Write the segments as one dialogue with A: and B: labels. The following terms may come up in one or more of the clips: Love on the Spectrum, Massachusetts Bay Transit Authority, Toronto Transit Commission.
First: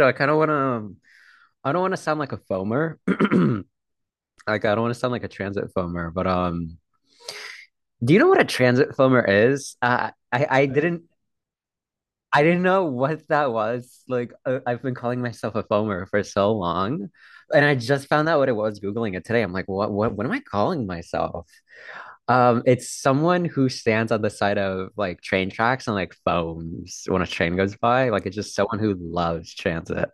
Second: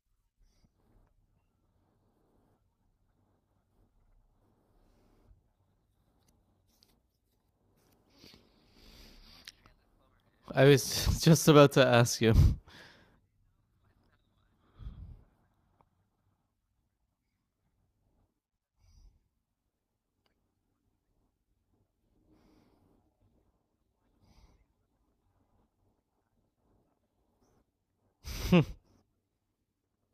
A: So I kind of want to, I don't want to sound like a foamer. Like I don't want to sound like a transit foamer, but do you know what a transit foamer is? Uh, I
B: I
A: I didn't
B: was just about to ask you.
A: I didn't know what that was. Like I've been calling myself a foamer for so long, and I just found out what it was Googling it today. I'm like, what am I calling myself? It's someone who stands on the side of like train tracks and like foams when a train goes by. Like it's just someone who loves transit,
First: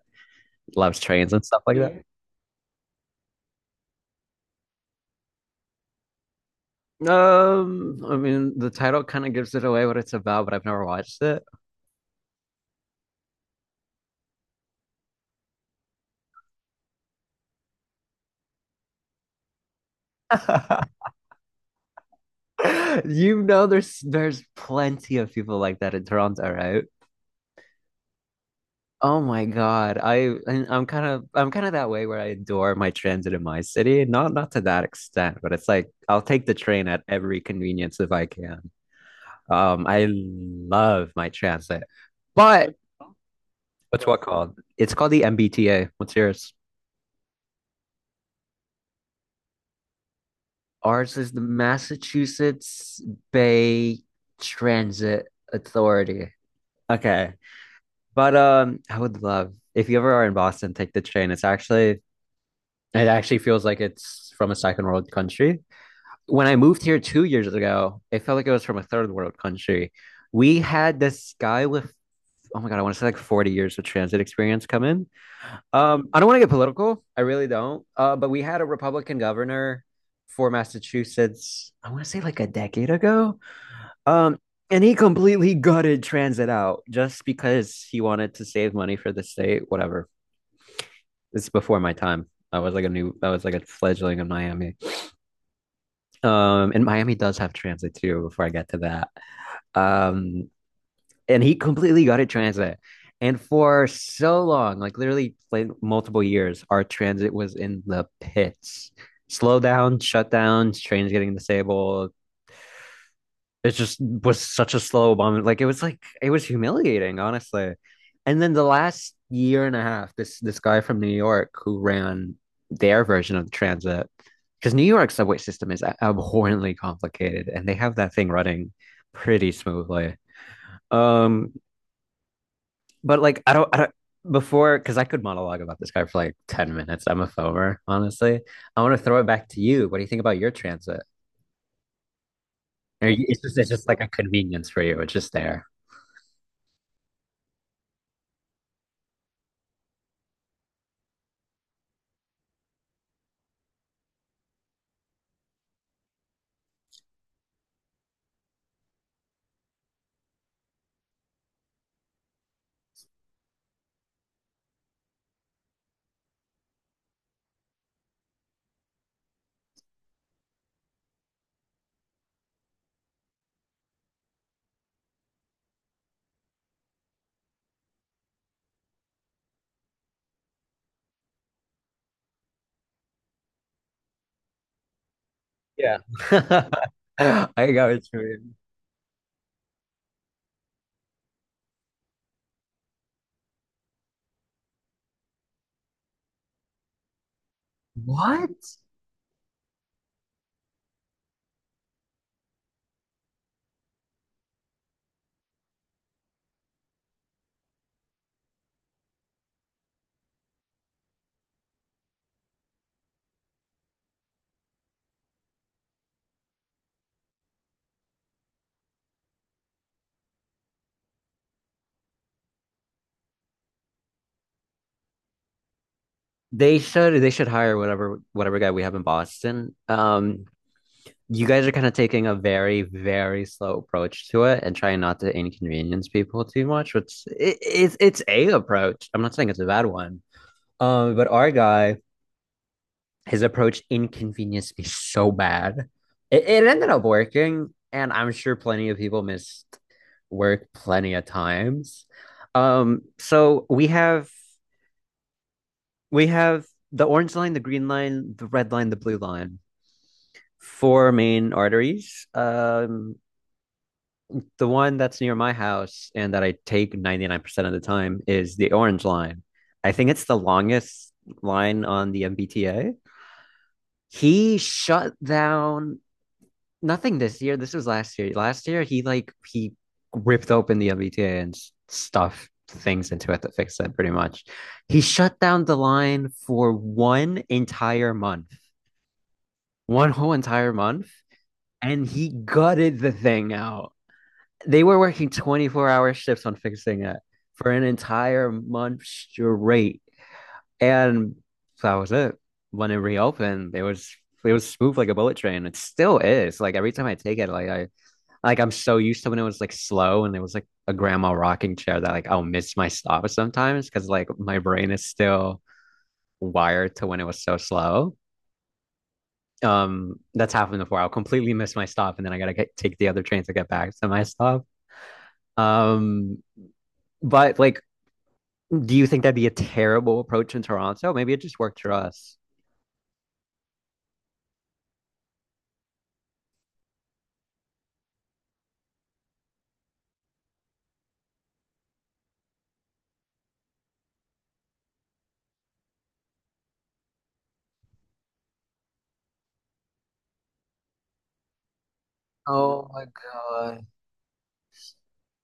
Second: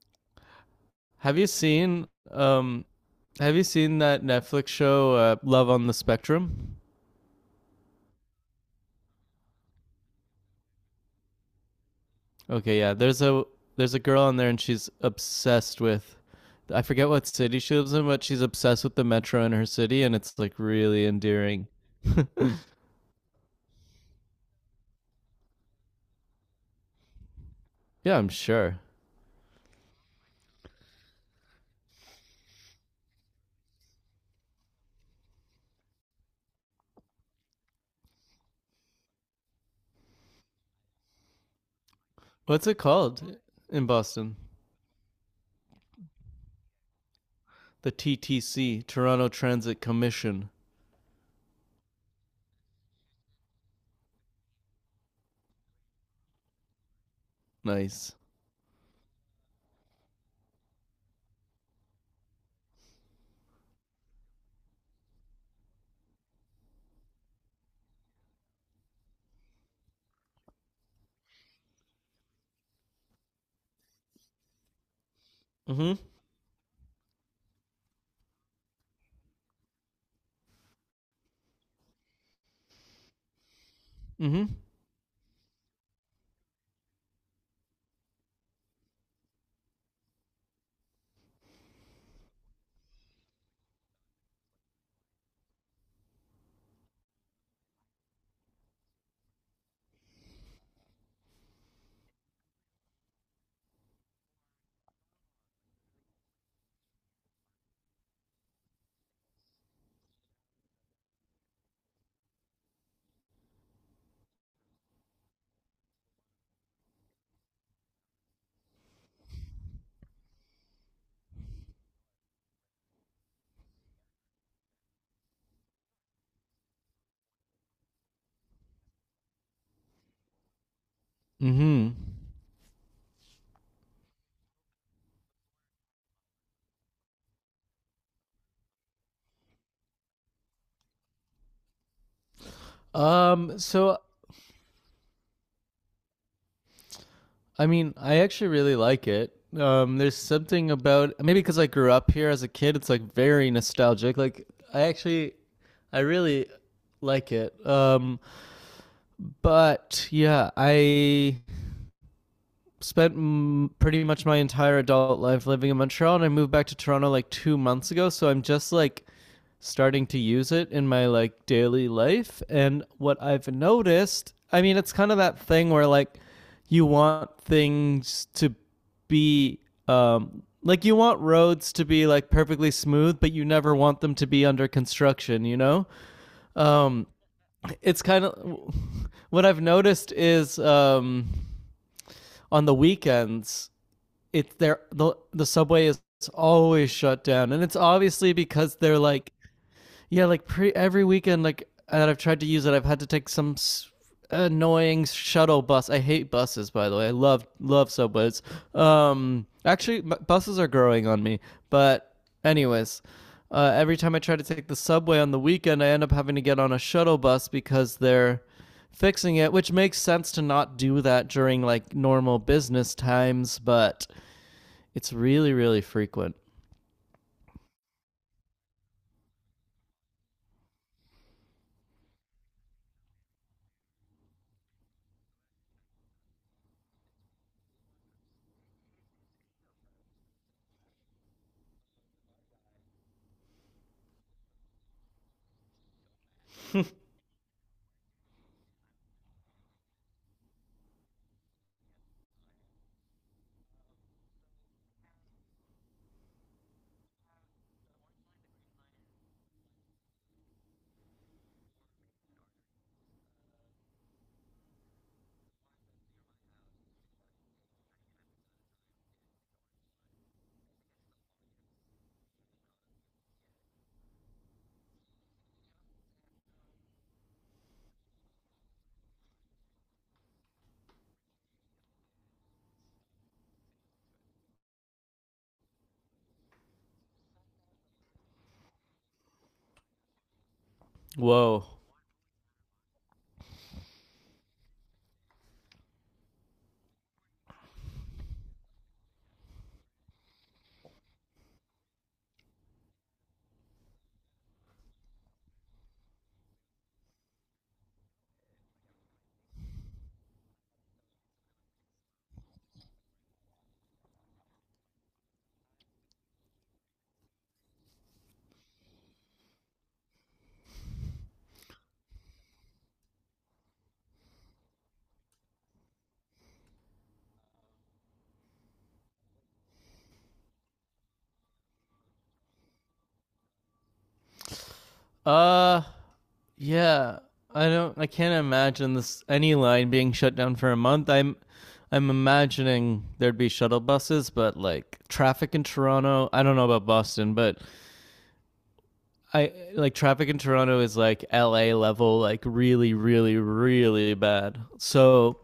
A: loves trains
B: have
A: and
B: you
A: stuff like that.
B: seen um have you seen that Netflix show Love on the Spectrum?
A: I mean, the title kind of gives it away what it's about, but I've never watched it.
B: Okay, yeah. There's a girl on there and she's obsessed with — I forget what city she lives in, but she's obsessed with the metro in her city and it's like really endearing.
A: You know, there's plenty of people like that in Toronto, right?
B: Yeah, I'm sure.
A: Oh my God, I and I'm kind of that way where I adore my transit in my city. Not to that extent, but it's like I'll take the train at every convenience if I can. I love my transit,
B: What's
A: but
B: it called in
A: what
B: Boston?
A: called? It's called the MBTA. What's yours?
B: The TTC, Toronto Transit Commission.
A: Ours is the Massachusetts Bay Transit Authority. Okay.
B: Nice.
A: But I would love if you ever are in Boston, take the train. It actually feels like it's from a second world country. When I moved here 2 years ago, it felt like it was from a third world country. We had this guy with oh my God, I want to say like 40 years of transit experience come in.
B: Mhm.
A: I don't want to get political. I really don't. But we had a Republican governor for Massachusetts, I want to say like a decade ago. Um,
B: Mhm.
A: and he completely gutted transit out just because he wanted to save money for the state, whatever. It's before my time. I was like a fledgling in Miami. And Miami does have transit too, before I get to that. Um, and he completely got it transit. And for so long, like literally like multiple years, our transit was in the pits. Slow down, shut down, trains getting disabled. It just was such a slow bomb. Like it was humiliating, honestly. And then the last year and a half, this guy from New York who ran their version of the transit, because New York's subway system is abhorrently complicated, and they have that thing running pretty smoothly. Um,
B: Mhm.
A: but like I don't before because I could monologue about this guy for like 10 minutes. I'm a foamer, honestly. I want to throw it back to you. What do you think about your transit? It's just
B: Um
A: it's just
B: so
A: like a convenience for you. It's just there.
B: I mean, I actually really like it. There's something about, maybe because I grew up here as a kid, it's like very nostalgic. Like I actually, I really like it. But yeah, I spent, pretty much my entire adult life living in Montreal, and I moved back to Toronto like 2 months ago. So I'm just like starting to use it in my like daily life. And what I've noticed, I mean, it's kind of that thing where like you want things to be like, you want roads to be like perfectly smooth, but you never want them to be under construction. You know,
A: Yeah.
B: um,
A: I got
B: it's
A: it.
B: kind of what I've noticed is, on the weekends it's there — the subway is always shut down, and it's obviously
A: What?
B: because they're like — yeah, like pre every weekend like that I've tried to use it, I've had to take some annoying shuttle bus. I hate buses, by the way. I love love subways. Actually, buses are growing on me. But anyways, every time I try to take the subway on the weekend, I end up having to get on a shuttle bus because they're fixing it, which makes sense, to not do that during like normal business times, but it's really, really frequent.
A: They should hire whatever guy we have in Boston. You guys are kind of taking a very, very slow approach to it and trying not to inconvenience people too much, which it's a approach. I'm not saying it's a bad one. But our guy, his approach inconvenienced me so bad. It ended up working, and I'm sure plenty of people missed work plenty of times. Um, so we have we have the orange line, the green line, the red line, the blue line. Four main arteries. The one that's near my house and that I take 99% of the time is the Orange Line. I think it's the longest line on the MBTA. He shut down nothing this year. This was last year. Last year, he ripped open the MBTA and stuffed things into it to fix it pretty much. He shut down the line for one entire month, one whole entire month,
B: Whoa.
A: and he gutted the thing out they were working 24-hour shifts on fixing it for an entire month straight. And that was it. When it reopened, it was smooth like a bullet train. It still is. Like every time I take it, like I'm so used to when it was like slow and it was like a grandma rocking chair that like I'll miss my stop sometimes because like my brain is still wired to when it was so slow. That's happened before. I'll completely miss my stop and then take the other train to get back to my stop. Um, but like Do you think that'd be a terrible approach in Toronto? Maybe it just worked for us.
B: Uh, yeah. I don't. I can't imagine this any line being shut down for a month. I'm imagining there'd be shuttle buses, but like traffic in Toronto. I don't know about Boston, but I — like traffic in Toronto is like L.A. level, like
A: Oh
B: really,
A: my
B: really,
A: God.
B: really bad. So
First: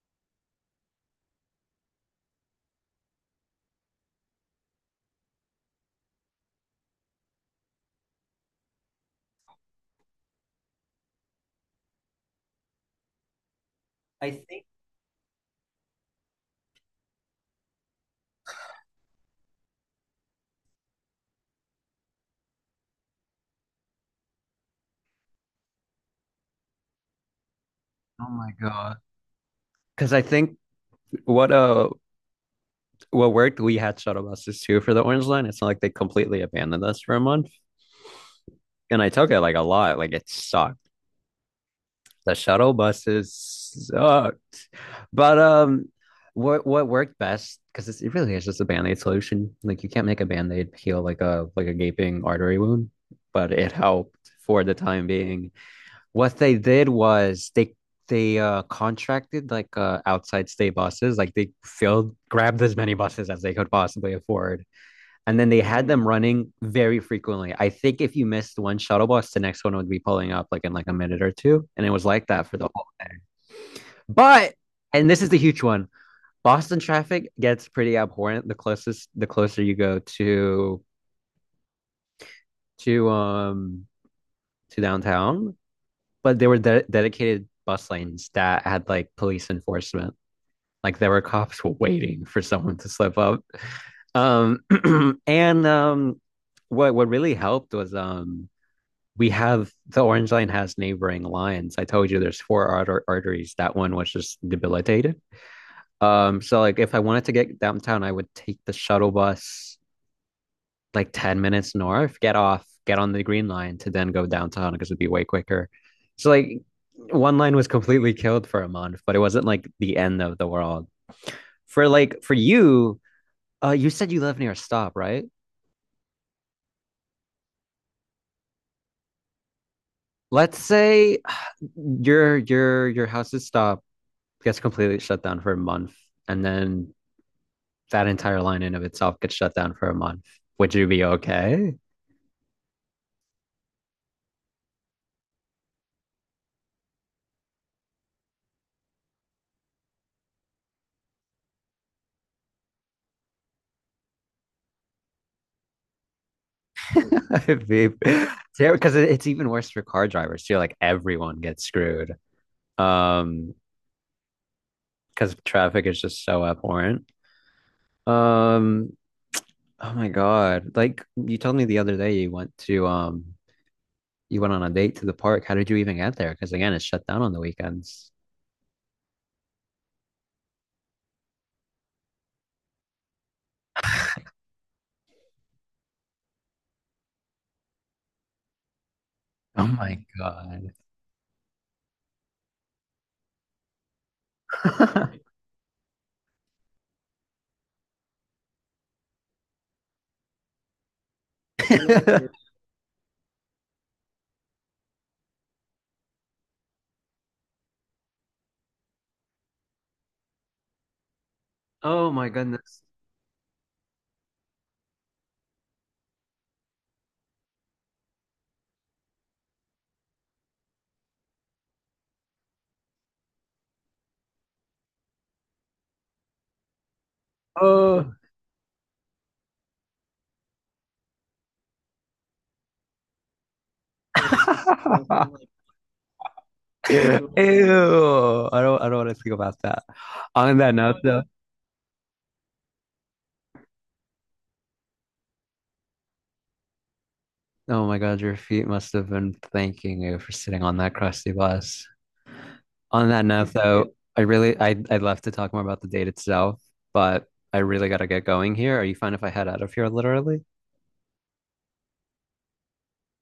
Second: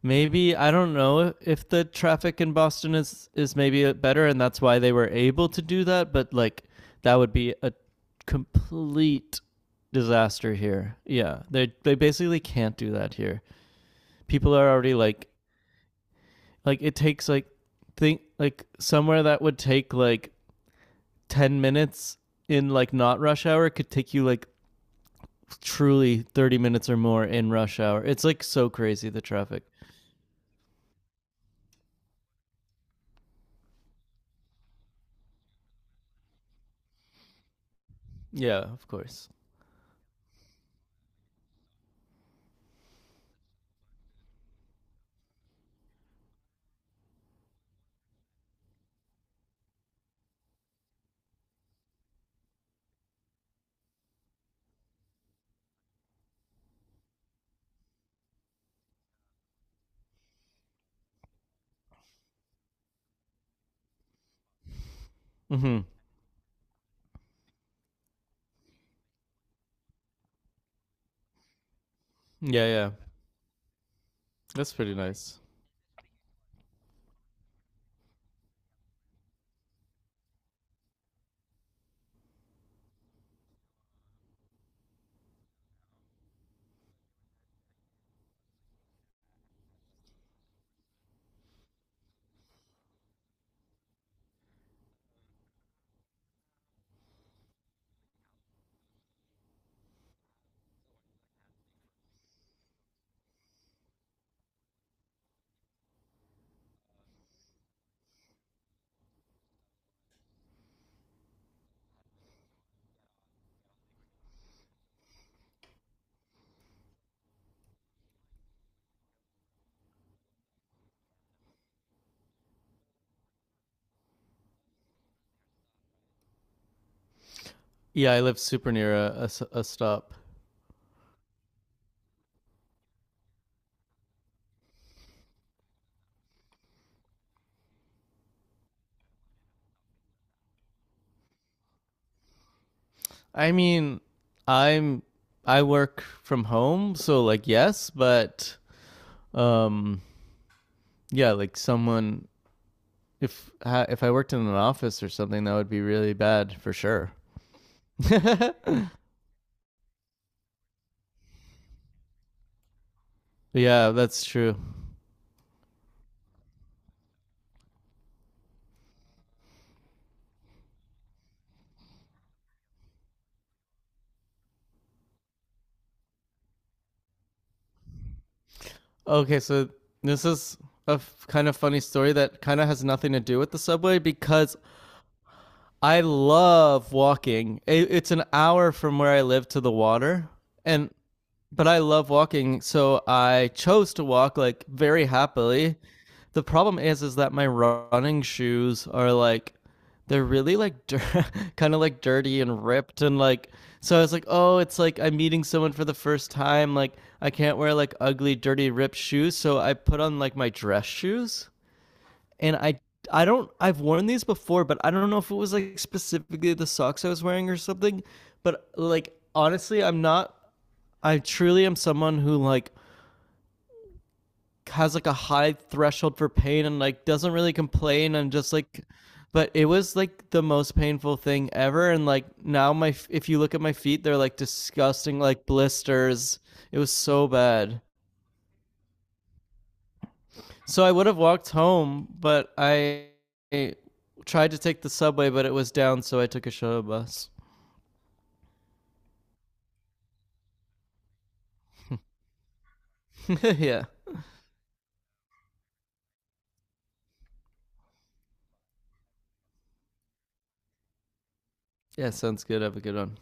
B: maybe I don't know if the traffic in Boston is maybe better, and that's why they were able to do that. But like that would be a complete disaster here. Yeah, they basically can't do that here.
A: I
B: People
A: think
B: are already like — like it takes like — think like somewhere that would take like 10 minutes in like not rush hour could take you like truly 30 minutes or more in rush hour. It's
A: Oh
B: like
A: my
B: so
A: God.
B: crazy, the traffic.
A: Because I think what uh what worked, we had shuttle buses too for the Orange Line. It's not like they completely abandoned us for a month.
B: Yeah, of
A: And I
B: course.
A: took it like a lot. Like it sucked. The shuttle buses sucked. But What worked best, because it really is just a band-aid solution. Like you can't make a band-aid heal like a gaping artery wound, but it helped for the time being. What they did was they contracted like outside state buses, like they filled grabbed as many buses as they could possibly afford. And then they
B: Mhm.
A: had them running very frequently. I think if you missed one shuttle bus, the next one would be pulling up like in like a minute or two. And it was like that for
B: Yeah,
A: the whole.
B: yeah.
A: But
B: That's pretty
A: and this is the
B: nice.
A: huge one. Boston traffic gets pretty abhorrent the closer you go to to um to downtown. But there were dedicated bus lanes that had like police enforcement like there were cops waiting for someone to slip up um and what really helped was we have the Orange Line has neighboring lines. I told you there's four arteries. That one was just debilitated. So like if I wanted to get downtown, I would take the shuttle bus like 10 minutes north, get off, get on the green line to then go downtown because it'd be way quicker. So like one line was completely killed for a month, but it wasn't like the end of the world. For for you, you said you live near a stop, right?
B: Yeah, I live super near a stop.
A: Let's say your house's stop gets completely shut down for a month, and then that entire line in of itself gets shut down for a month. Would you be okay?
B: I mean, I'm — I work from home, so like yes, but um yeah, like someone — if if I worked in an office or something, that would be really bad for sure.
A: It be because it's even worse for car drivers too. Like everyone gets screwed. Um,
B: Yeah, that's true.
A: because traffic is just so abhorrent. Um, oh my God. Like you told me the other day you went to you went on a date to the park. How did you even get there? Because again, it's shut down on the weekends.
B: Okay, so this is a f- kind of funny story that kind of has nothing to do with the subway because I love walking. It, it's an hour from where I live to
A: Oh
B: the
A: my
B: water,
A: god.
B: and but I love walking, so I chose to walk like very happily. The problem is that my running shoes are like, they're really like dir- kind of like dirty and ripped and like, so I was like, "Oh, it's like I'm meeting someone for the first time, like I can't wear like ugly, dirty, ripped shoes." So I put on like my dress shoes,
A: Oh my
B: and I —
A: goodness.
B: I don't — I've worn these before, but I don't know if it was like specifically the socks I was wearing or something, but like honestly, I'm not — I truly am someone who like has like a high threshold for pain and like doesn't really
A: Oh.
B: complain. I'm just like — but it was like the most painful thing ever. And like now my — if you look at my feet, they're like disgusting, like blisters. It was so bad.
A: Ew. I don't want to think about that. On that
B: So I
A: note
B: would have
A: though,
B: walked home, but I tried to take the subway, but it was down, so I took a shuttle bus.
A: oh my god, your feet must have been thanking you for sitting on that crusty bus. On that note
B: Yeah.
A: though, I I'd love to talk more about the date itself, but I really gotta get going here. Are you fine if I head out of here literally?
B: Yeah, sounds good. Have a good one.